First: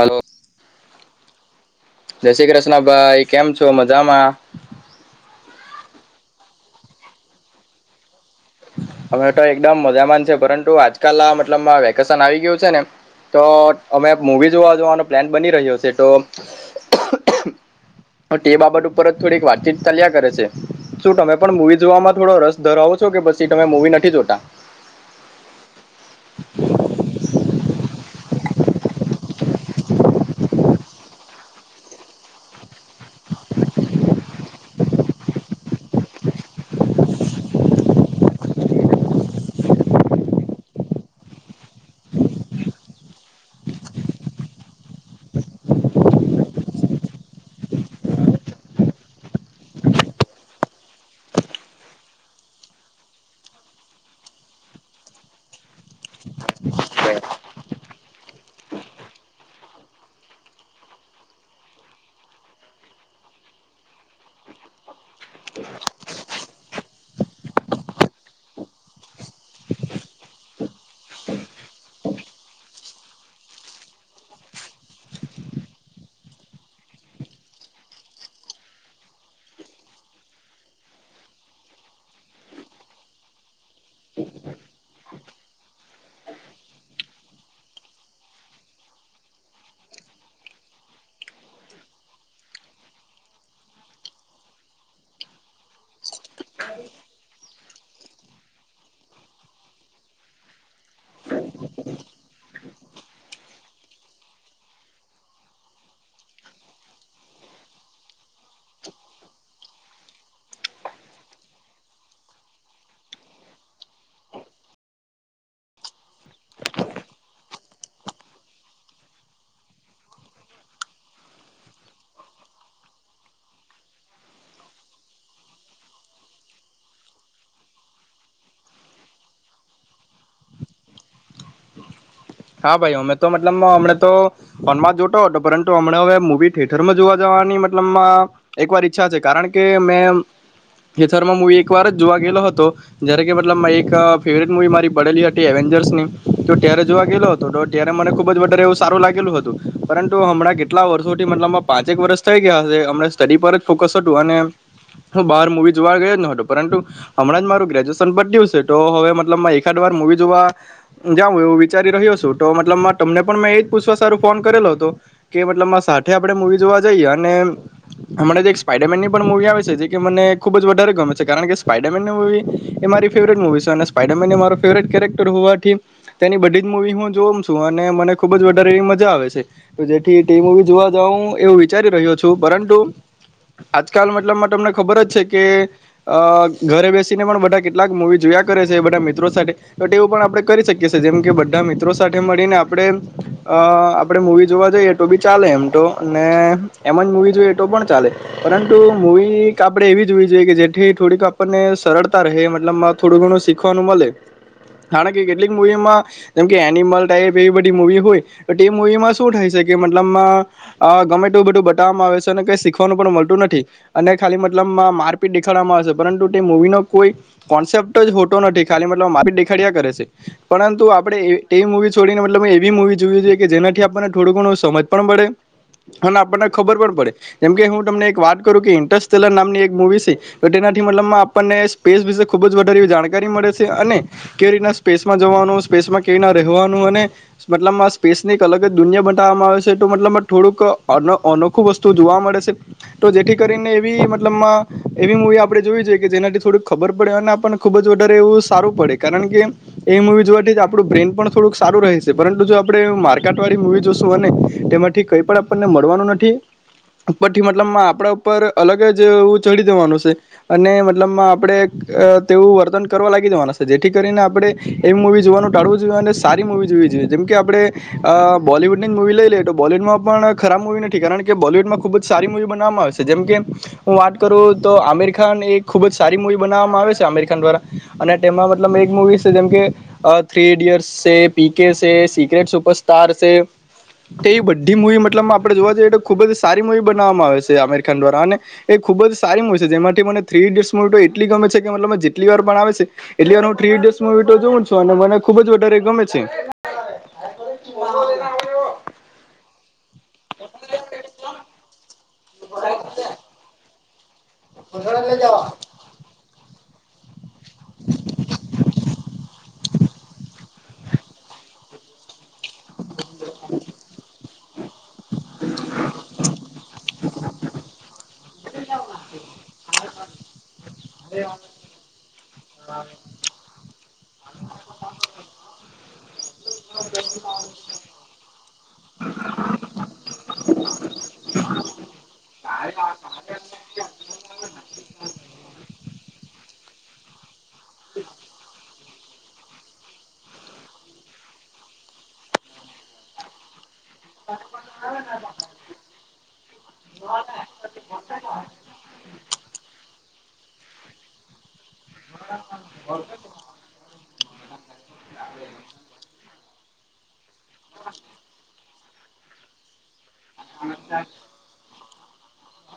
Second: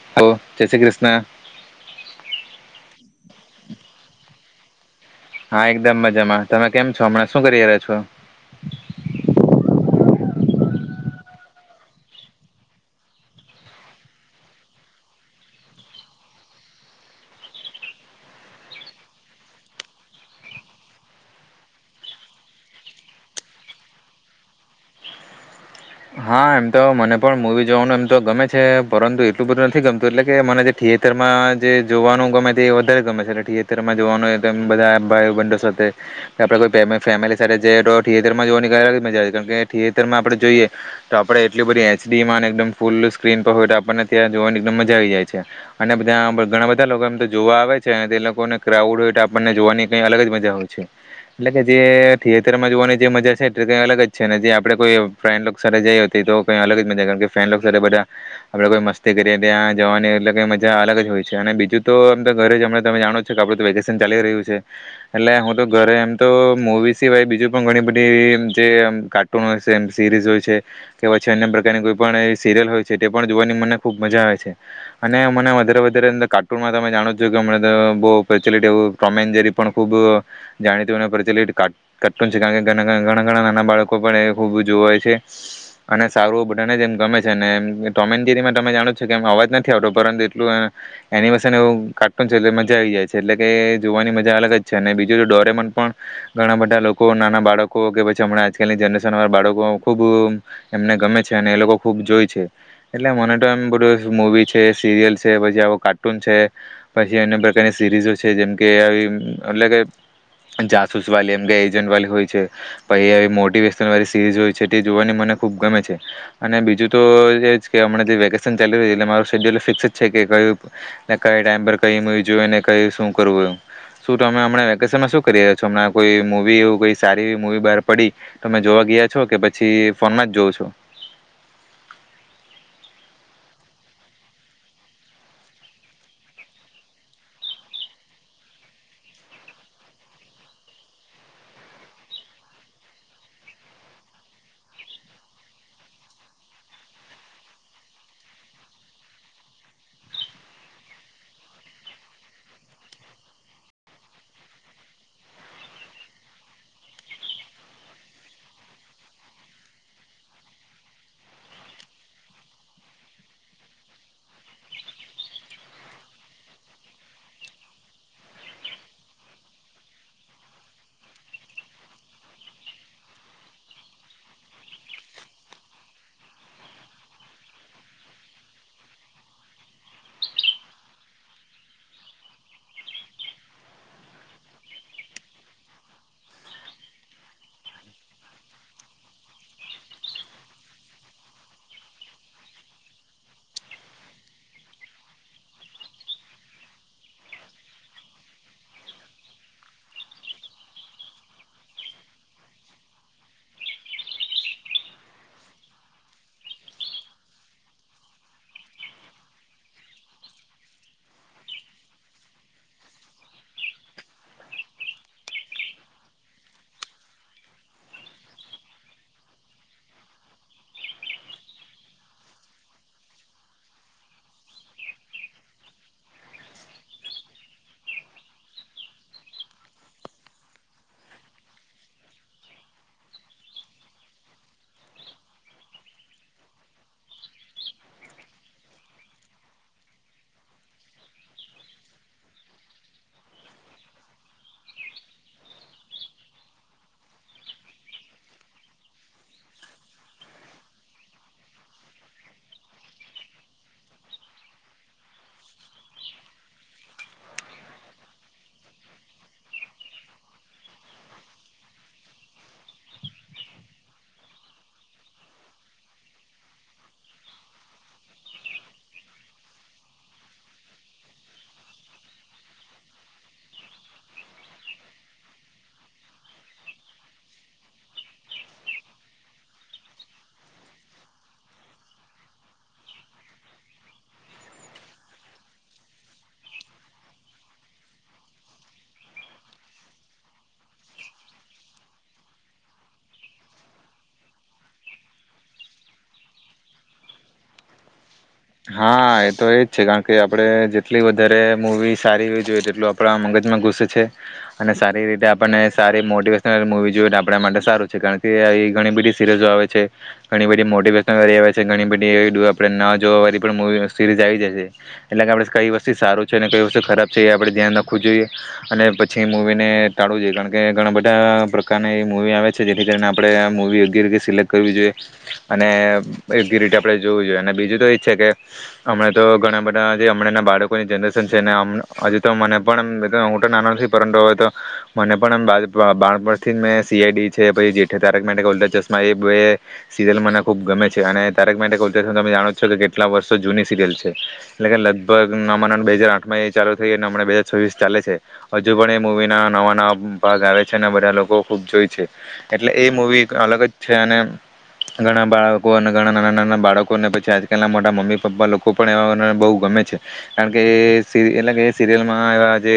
Hello હ જય શ્રી કૃષ્ણ. ક્ના ભાઈ કેમ છો મજામાં. હા એકદમ મજામાં તમે કેમ છો હમણાં શું કરી રહ્યા છો. અમે તો એકદમ મજામાંન છે પરંતુ આજકાલ મતલબમાં વેકેશન આવી ગયું છે ને તો અમે મુવી જોવા જોવાનો પ્લાન બની રહ્યો છે તો [unintelligible] તે બાબત ઉપર જ થોડીક વાતચીત ચાલ્યા કરે છે શું તમે પણ મુવી જોવામાંમાં થોડો રસ ધરાવો છો કે પછી. તમે મુવી નથી જોતા. હા એમ તો મને પણ મુવી જોવાનું એમ તો ગમે છે પરંતુ એટલું બધું નથી ગમતું એટલે કે મને જે થિયેટરમાં જે જોવાનું ગમે તે એ વધારે ગમે છે એટલે થિયેટરમાં જોવાનું તો એ બધા ભાઈ બંધો સાથે આપડે કોઈ ફેમિલી સાથે જ તો થિયેટર માં જોવાની અલગ જ મજા કારણ કે થિયેટરમાં આપડે જોઈએ. તો આપડે એટલી બધી એચડી માં એકદમ ફૂલ સ્ક્રીન પર હોય તો આપણને ત્યાં જોવાની એકમ મજા આવી જાય છે અનેધ્યાં ઘણા બધા લોકો એમ તો જોવા આવે છે અને તે લોકોને ક્રાઉડ હોય આપણને જોવાની કઈ અલગ જ મજા હોય છે એટલે કે જે થિયેટરમાં જોવાની જે મજા છે એ કઈ અલગ જ છે જે આપે કોઈ ફે જઈ હો હતી તો કઈ અલગ જ મજા કારણ કે ફેન બધા આપડે કોઈ મસ્તી કરીએ ત્યાં જવાની એટલે કઈ મજા અલગ જ હોય છે અને બીજું તોમ તો ઘરે જમ તમે જાણો જ છે કે આપડું તો વેકેશન ચાલી રહ્યું છે એટલે હું તો ઘરે એમ તો મુવી સિવાય બીજું પણ ઘણી બધી જેમ કાર્ટૂન છે એમ સિરીઝ હોય છે. કે પછી અન્ય પ્રકારની કોઈ પણ સિરિયલ હોય છે તે પણ જોવાની મને ખુબ મજા આવે છે અને મને વધારે વધારે કાર્ટૂનમાં તમે જાણો છો કે બઉ પ્રચલિત એવું ટોમ એન્ડ જેરી પણ ખૂબ જાણીત અને પ્રચલિત કાર્ટૂન છે કારણ કે ઘણા ઘણા નાના બાળકો પણ એ ખૂબ જોવે છે. અને સારું બધાને જ એમ ગમે છે ને એમ ટોમેન્જેરીમાં તમે જાણો છો કેમ અવાજ નથી આવતો પરંતુ એટલું એની વસે એવું કાર્ટૂન છે મજા આવી જાય છે એટલે કે જોવાની મજા અલગ જ છે અને બીજું ડોરેમન પણ ઘણા બધા લોકો નાના બાળકો કે પછી હમણાં આજકાલની જનરેશન વાળા બાળકો. ખૂબ એમને ગમે છે અને એ લોકો ખૂબ જોય છે એટલે મને તો એમ બધું મૂવી છે સિરિયલ છે પછી આવો કાર્ટૂન છે પછી અન્ય પ્રકારની સિરીઝો છે જેમકે આવી એટલે કે જાસૂસ વાલી એમ કે એજન્ટ વાલી હોય છે પછી આવી મોટિવેશનલ વાળી સિરીઝ હોય છે. તે જોવાની મને ખૂબ ગમે છે અને બીજું તો એ જ કે હમણાં જે વેકેશન ચાલી રહ્યું છે એટલે મારું શેડ્યુલ ફિક્સ છે કે કયું ક ટાઈમ પર કઈ મુવી જોયું ને કયું શું કરવું એ શું તો અમે હમં વેકેશનમાં શું કરી રહ્યા છો હમણાં કોઈ મૂવી એવું કોઈ સારી એવી મવી બહાર પડી તો અમે જોવા ગયા છો કે પછી. પછી ફોનમાં જ જોઉં છું. હા ભાઈ અમે તો મતલબ હમ તો ફોનમાં જ જોતો હતો પરંતુ હમણા હવે મુવી થિઠરમાં જોવા જવાની મતલબ એકવાર ઈચ્છા છે કારણ કે મેં થિઠરમાં મુવી એક વાર જ જોવા ગયેલો હતો જયારે કે મતલબ એક ફેવરેટ મુવી મારી પડેલી હતી એવેન્જર્સની તો ત્યારે જોવા. ગયેલો હતો તો ત્યારે મને ખુબ જ વધારે એવું સારું લાગેલું હતું પરંતુ હમણાં કેટલા વર્ષોથી મતલબ પાંચેક વર્ષ થઈ ગયા હશે હમણાં સ્ટડી પર જ ફોકસ હતું અને હું બહાર મૂવી જોવા ગયો જ નતો પરંતુ હમણાં જ મારું ગ્રેજ્યુએશન પત્યું છે તો હવે મતલબ એકાદ વાર મુવી જોવા જાઉં એવું વિ ારી રહ્યો છ તો મતલ તમને પણ મેં એ જ પૂછવા સારું ફોન કરેલો હતો કે મતલબ સાથે આપણે મુવી જોવા જઈએ અને હમણાં જે એક સ્પાઈડરમેનની પણ મૂવી આવે છે જે મને ખુબ જ વધારે ગમે છે કારણ કે સ્પાઈડરમેનની મૂવી એ મારી ફેવરેટ મુવી છે અને સ્પાઈડરમેન એ મા ફેવરેટ કેરેક્ટર હોવાથી તેની બધી. મુવી હું જો છું અને મને ખુબ જ વધારે એવી મજા આવે છે તો જેથી ટી મુવી જોવા જઉં એવું વિચારી રહ્યો છું પરંતુ, આજકાલ મતલબમાં તમને ખબર જ છે. કે ઘરે બેસીને પણ બધા કેટલાક મુવી જોયા કરે છે બધા મિત્રો સાથે તો તેવું પણ આપણેે કરી શકીએએ જેમ કે. મિત્રો સાથે મળીને આપણે આપણે અ મૂવી જોવા જઈએ તો બી ચાલે એમ તો અને એમ જ મુૂવી જોઈએ તો પણ ચાલે પરંતુ મવી આપણે એવી જોવી જોઈએ કે જેથી થોડીક આપણને સરળતા રહે મતલબ થોડું ઘણું શીખવાનું મળે કારણ કે કેટલીક મુવીમાં. જેમ કે એનિમલ ટાઈપ એવી બધી મુવી હોય તો તે મૂવીમાં શું થાય છે કે મતલબ માં ગમે તે એવું બધું બતાવવામાં આવે છે અને કઈ શીખવાનું પણ મળતું નથી અને ખાલી મતલબ મારપીટ દેખાડવામાં આવે છે પરંતુ તે મુવી નો કોઈ કોન્સેપ્ટ જ હોતો નથી ખાલી મતલબ મારપીટ દેખાડ્યા કરે છે પરંતુ. આપણે એ મુવી છોડીને મતલ એવી મુવી જોવી જોઈએ કે જેનાથી આપણને થોડું ઘણું સમજ પણ પડે અને આપણને ખબર પણ પડે જેમકે હું તમને એક વાત કરું કે ઇન્ટસલર નામની એક મૂવી છે તો તેનાથી મતલબ આપણને સ્પેસ વિશે ખુબ જ વધારે જાણકારી મળે છે અને કેવી રીતના સ્પેસમાં જવાનું. સ્પેસમાં કંઈ ના રહેવાનું અને મતલબમાં સ્પેસની એક અલગ જ દુનિયા બતાવવામાં આવે છે તો મતલબમાં થોડુંક અનોખું વસ્તુ જોવા મળે છે તો જેથી કરીને એવી મતલબમાં એવી મૂવી આપણે જોવી જોઈએ કે જેનાથી થોડુંક ખબર પડે અને પણણ ખૂબ જ વધારે એવું સારું પડે કારણ કે એવી મૂવી જોવાથી જ આપણું બ્રેન પણ થોડુંક સારું રહે છે પરંતુ જો આપણે મારર્કાંટ વાળી મૂવી જોશું અનેને તેમાંથી કઈ પણ આપણને મળવાનું નથી ઉપરથી મતલબમાં આપણા ઉપર અલગ જું ચઢી દેવાનું છે અને મતલબમાં આપણે તેવું વર્તન કરવા લાગી દેવાના છે જેથી કરીને આપણે એવી મૂવી જોવાનું. ટાડવું જોઈએ અને સારી મૂવી જોવી જોઈએ જેમકે આપણે બોલીવૂડની જ મુૂવી લઈ લઈએ તો બોલીવૂડમાં પણ ખરાબ મૂવી નથી કારણ કે બોલીવૂડમાં ખૂબ જ સારી મૂવી બનાવવામાં આવે છે જેમકે હું વાત કરું તો આમિર ખાન એક ખૂબ જ સારી મૂવી બનાવવામાં આવે છે આમિર ખાન દ્વારા અને તેમાં મતલબ એક મૂવી છે જેમકે. થ્રી ઇડિયટ્સ છે, પી કે છે, સિક્રેટ સુપરસ્ટાર છે, એ એવી બધી મૂવી મતલબ આપણે જોવા જઈએ તો ખૂબ જ સારી મૂવી બનાવવામાં આવે છે અમેર ખાન દ્વારા અને એ ખૂબ જ સારી મૂવી છે જેમાંથી મને થ્રી ઇડિયટ્સ મૂવી તો એટલી ગમે છે કે મતલબ જેટલી વાર પણ આવે છે એટલી વાર હું થ્રી ઇડિયટ્સ મુવી તો જોઉં છું અને મને ખુબ જ વધારે ગમે છે. હા એ તો એજ. છે કારણ કે આપણે જેટલી વધારે મુવીઝ. સારી એવી જોઈએ એટલ આપણા મગજમાં ઘુસે છ. છે. અને સારી રીતે આપણને સારી મોટી. મુવી જોવા આપણા માટે સારું છે કારણ કે ઘણી બધી સિરીઝો આવે છે ઘણી બધી મોટેશનલ આવે છે ઘણી બધી. ડૂ આપડે નાજ. જો અવારી પણ મૂવી સિરીઝ આવી જશે એટલે કે આપણે કઈ વસ્તુ સારું છે અને કઈ વસ્તુ ખરાબ છે એ આપણે ધ્યાન રાખવું જોઈએ અને પછી એ મૂવીને ટાળવું જોઈએ કારણ કે ઘણા બધા પ્રકારની એ મૂવી આવે છે જેથી કરીને આપણે આ મૂવી અગીરી સિલેક્ટ કરવી જોઈએ અને. એ સિરીઝ આપે જોવું જોઈએ અને બીજું તો. કે હમણાં તો ઘણા બધા જે હમણાં બાળકોની જનરેશન છે ને હજી તો મને પણ હું તો નાના નથી પરંતુ હવે તો મને પણ બા. મે સીઆઈડી. છે પછ જેઠ ત્યારે જ. એ બે સિરિયલ મને ખુબ ગમે છે અને તક માટેલ તમે જાણો છો. તો કેટલા વર્ષો જૂની. સિરલ છે એટલે કે લગભગ નવા ના બે હજાર આઠમાં એ ચાલુ થઈમ બે હાજાર છવ્વીસ ચાલે છે હજુ પણ એ મવી ના નવાવા. પાાગ આવે છે ને બધા લોકો ખુબ જોઈ. એટલે એ મુવી અલગ જ છે અને. ઘણા બાળકો અને ઘણા નાના નાના. ના બાળકોને પછી. પલા મોા મ્ીપ લોકો. લોકો પણ એને બહુ ગમે છે. કારણ કે એલા કે. સિરિયલમાં એવા જે.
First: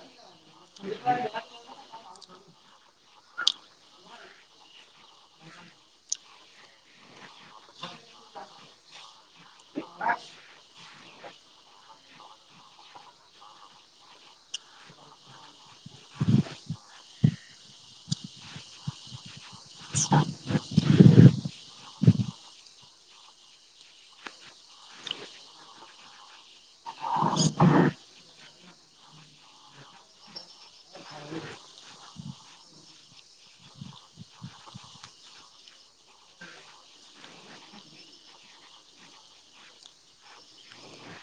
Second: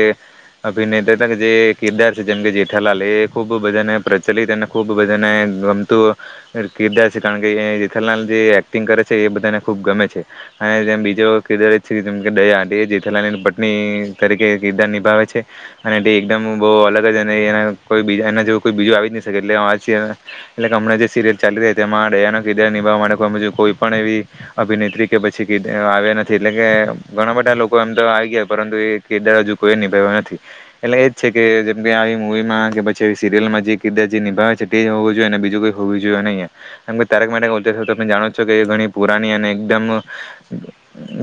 અભિનેતા ત કે જે કેદાર છે જેમ કે જેઠાલાલે. ખુબ બધા ને પ્રચલિત એને ખુબ બધાને ગમતું કીદાર. સણ કે જીથલના જે એક. કરે છે એ બધા. ખુબ ગમે છે અને બી. કિદ જેમયા જેલા પત્ની તરીકે કિરદાર નિભાવે છે અને એકદમ બહુ અલગ જ અને એ કોઈ બીજા એ કોઈ બીજું આવી જ. એટલે હમણા જે સીરિયલ ચાલી રહી તેમાં રયાનો કાર. કોઈ પણ એવી. અભિનેત્રી કે પછી આવ્યા નથી એટલે કે ઘણા બધા લોકો એમ તો આવી ગયા પરંતુ એ કેદાર હજુ કોઈ નિભાવ્યો નથી એટલે એજ છે કે જેમકે આવી મુવીમાં કે પછી સિરિયલમાં જે કદાર જે નિભાવે છે તે હોવું જોઈએ અને બીજું કોઈ હોવું જોઈએ નહીમ તક ત જાણો છો કે ઘણી પુરા એકમ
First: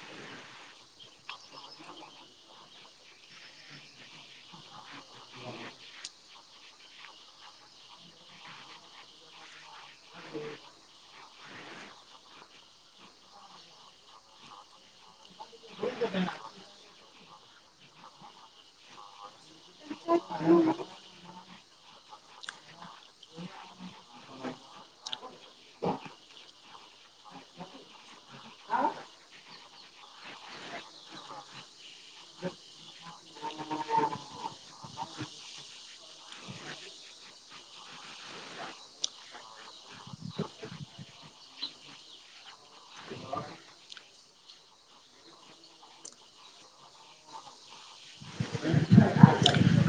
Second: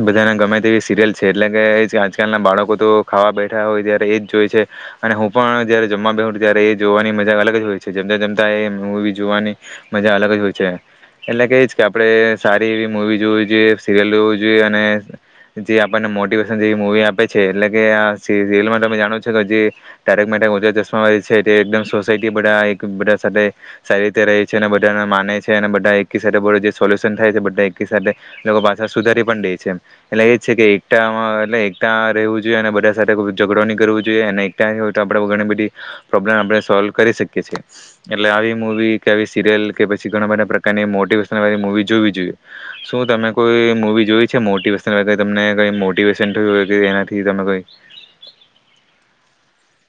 બધાના ગમે તેવી સિરિયલ છે એટલે કે એજ આજકાલના બાળકો તો ખાવા બેઠા હોય ત્યારે એજ જોય છે અને હું પણ જયારે જમવા બેઠ ત્યારે એ જોવાની મજા અલગ જ હોય છે જમતા જમતા એ મવી જોવાની મજા અલગ જ હોય છે એટલે કે એજ કે આપણે વી જો જોઈએ સીરયલું જોઈએ અને જે આપણને મોટિવેશન જેવી મુવી આપે છે એટલે કે આ સલમાં ત જાણો છો કે જેકા ચશ્મા છે એકમ સોાયટી બધાા સાથે સારી રીતે ર છે અને બધા માને છે બધા એક સાથે સોલ્યુશન થાય છે સાથે પાછા સુધારી પણ દે છે એટલે એ જ છે કે એક એટલે એક રહેવું જોઈએ અને બધા સાથે ઝઘડોણી કરવીું જોઈએ અને એકા હોય તો આપણે ઘણી બધી પ્રોબ્લેમ આપણે સોલ્વ કરી શકીએ છીએ એટલે આવી મુૂવી કે આવી સિરિયલ કે પછી ઘણા બધા પ્રકારની મોટિવેશનલ મવી જોવી જોઈએ શું તમે કોઈ મુૂવી જોઈ છે મોટિવેશનલ તમને કઈ મોટિવેશન થયું હોય કે એનાથી તમે કોઈ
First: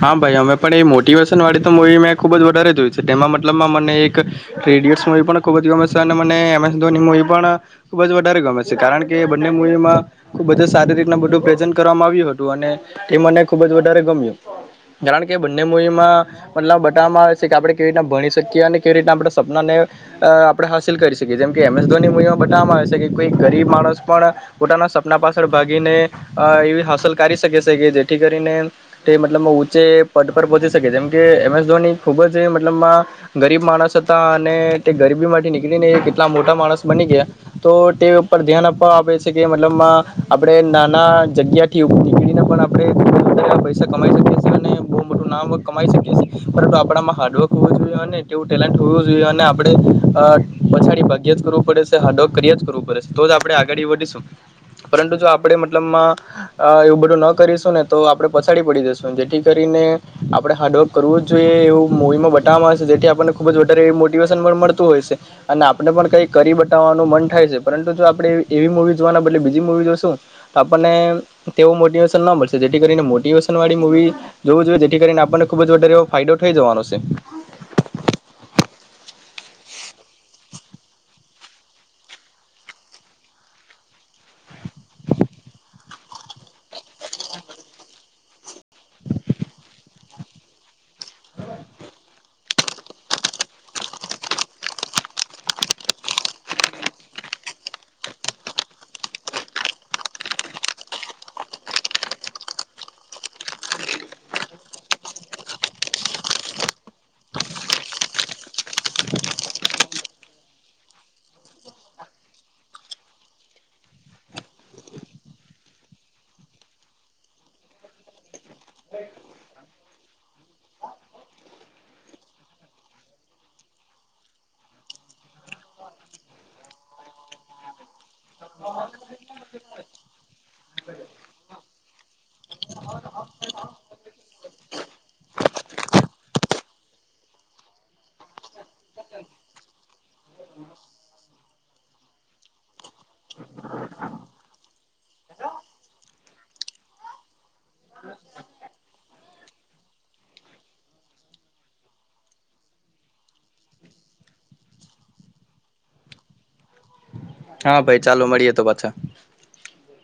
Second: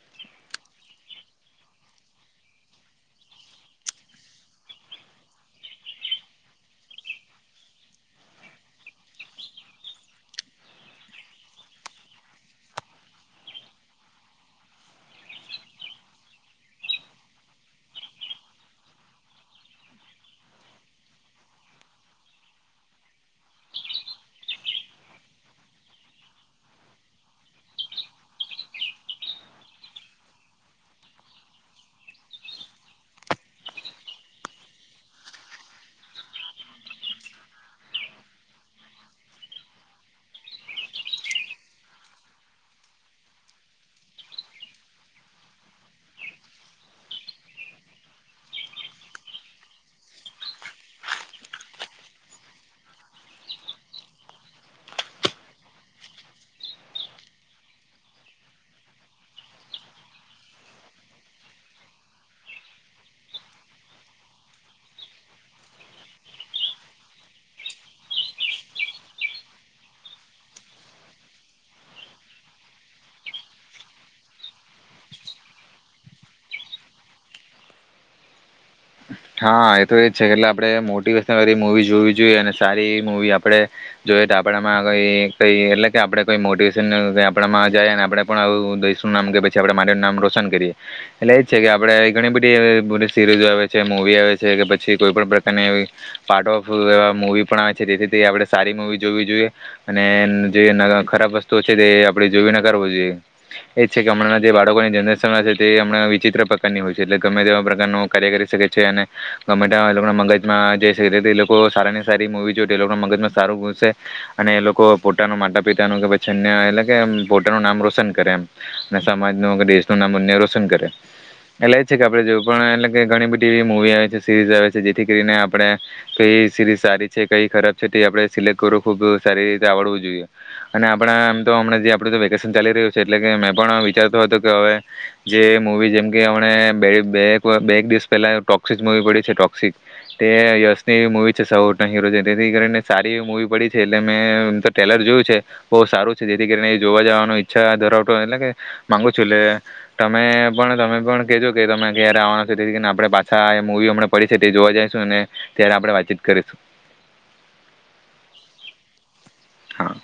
હા ભાઈ અમે પણ એ મોટિવેશન વાળી તો મવી મેં ખુબ જ વધારે જોય છે તે મતલબમાં મને એકડય મવી પણ ખૂબ જ ગમે છે અને મનેસ ધોવી પણ ખુબ જ વધારે ગમે છે કારણ કે બને મવીમાં ખુબ જ સારી રીત બું પ્રેઝ કરવામાં આવ્યું હતું અને એ મને ખૂબ જ વધારે ગમ્યું કારણ કે બંને મૂવીમાં મતલબ બતાવવામાં આવે છે કે આપણે કેવી રીતના ભણી શકીએ અને કેવી રીતના આપણે સપનાને આપણે હાંિલ કરી શકીએ જેમ કે એમ એસ ધોની મૂવીમાં બતાવવામાં આવે છે કે કોઈક ગરીબ માણસ પણ પોતાના સપના પાછળ ભાગીને એવી હાંસલ કરી શકે છે કે જે થી કરીને તે મતલબ ઊંચે પદ પર પહોંચી શકે જેમ કે એમ એસ ધોની ખુબ જ મતલબ ગરીબ માણસ હતા અને તે ગરીબી માંથી નીકળીને એ કેટલા મોટા માણસ બની ગયા તો તે ઉપર ધ્યાન આપવા આપે છે કે મતલબમાં આપણે નાના જગ્યા થી નીકળીને પણ આપ પૈસા કમાઈ શકીએ છીએ અને બહુ મોટું નામવર્ક કમાઈ શકીએ છીએ પરંતુ આપણામાં હાર્ડવર્ક હોવું જોઈએ અને તેવું ટેલેન્ટ હોવું જોઈએ અને આપણે પછાડી ભાગ્ય જ કરવું પડે છે હાર્ડવર્ક કર્યા જ કરવું પડે છે તો જ આપણે આગળ વધીશું પરંતુ જો આપણે મતલબમાં એવું બધું ન કરીશું ને તો આપણે પછાડી પડી જશું જેથી કરીને આપણે હાર્ડવર્ક કરવું જ જોઈએ એવું મવીમાં બતાવવામાં આવેશે જેથી આપણને ખુબ જ વધારે એ મોટિવેશન પણ મળતું હોય છે અને આપણે પણ કઈ કરી બતાવવાનું મન થાય છે પરંતુ જો આપણે એવી મુવી જોવાના બદલે બીજી મુવી જોશું તો આપણને તેવું મોટેશન જો જોઈએ જેથી કરીને આપને ખુબ જ વધારે ફાયદો થઈ જવાનો છે હા એ તો એજ છે કે એટલે આપણેે મોટિવેશન વાી મુવી જોવી જોઈએ અને સારી મુવી આપે જોઈએ તો આપણામાં કઈ કઈ એટલે કે આપડે કઈ મોટિવેશન આપમાં જાય અને આપણે પણ આવું દેશનું નામ કે પછી આપડે મારીનું નામ રોશન કરીએ એટલે એજ છે કે આપડે ઘણી બધી બધી સીરીઝ આવે મવી આવે છે કે પછી કોઈ પણ પ્રકારનીવી પાર્ટ ઓફ એવા મૂવી પણ આવે છે તેથી તે આપણે સારી મૂવી જોવી જોઈએ અને જે ખરાબ વસ્તુઓ છે તે આપણે જોવી નકારવી જોઈએ એ જ છે કે હમણાં જે બાળકોની જનરેશન છે તે હમણાં વિચિત્ર પ્રકારની હોય છે એટલે ગમે તેવા પ્રકારનો કાર્ય અને ગમે લોકોના મગજમાં જઈ શકે એ લોકો સારાની સારી મૂવી જો એ લોકો ના મગજમાં સારું ઘૂસે અને એ લોકો પોતાનો માતા પિતાનું કે પછ અન્ય એટલે કે પોતાનું નામ રોશન કરે એમ અને સમાજનું કે દેશનું નામ અ્ય રોશન કરે એટલે એ છે કે આપે જોવું પણ એટલે કે ઘણી બધી ટીવી મૂવી આવે છે સિરીઝ આવે છે જેથી કરીને આપણે કઈ સીરીઝ સારી છે કઈ ખરાબ છે તે આપડણે સિલેક્ટ કરવું ખુબ સારી રીતે આવડવું જોઈએ અને આપણા આમ તો હમણાં જે આપડું તો વેકેશન ચાલી રહ્યું છે એટલે કે મેં પણ વિચારતો હતો કે હવે જે મવી જેમ કે હમ બે બે એક દિવસ પેલા ટોક્સિક મૂવી પડી છે ટોક્સિક તે યશની એવી મૂવી છે સૌના હીરો છે તેથી કરીને સારી એવી મૂવી પડી છે એટલે મે એમ તો ટ્રેલર જોયું છે બહુ સારું છે જેથી કરીને એ જોવા જવાની ઈચ્છા ધરાવતોો એટલે કે મામાંગુ છું એટલે તમે પણ તમે પણ કહેજો કે તમે ક્યારે આવવાના છો તેથી કરીને આપણે પાછા એ મુવી હમણાં પડી છે તે જોવા જઈશું અને ત્યારે આપણે વાતચીત કરીશું હા ભાઈ ચાલો મળીએ તો પાછા હા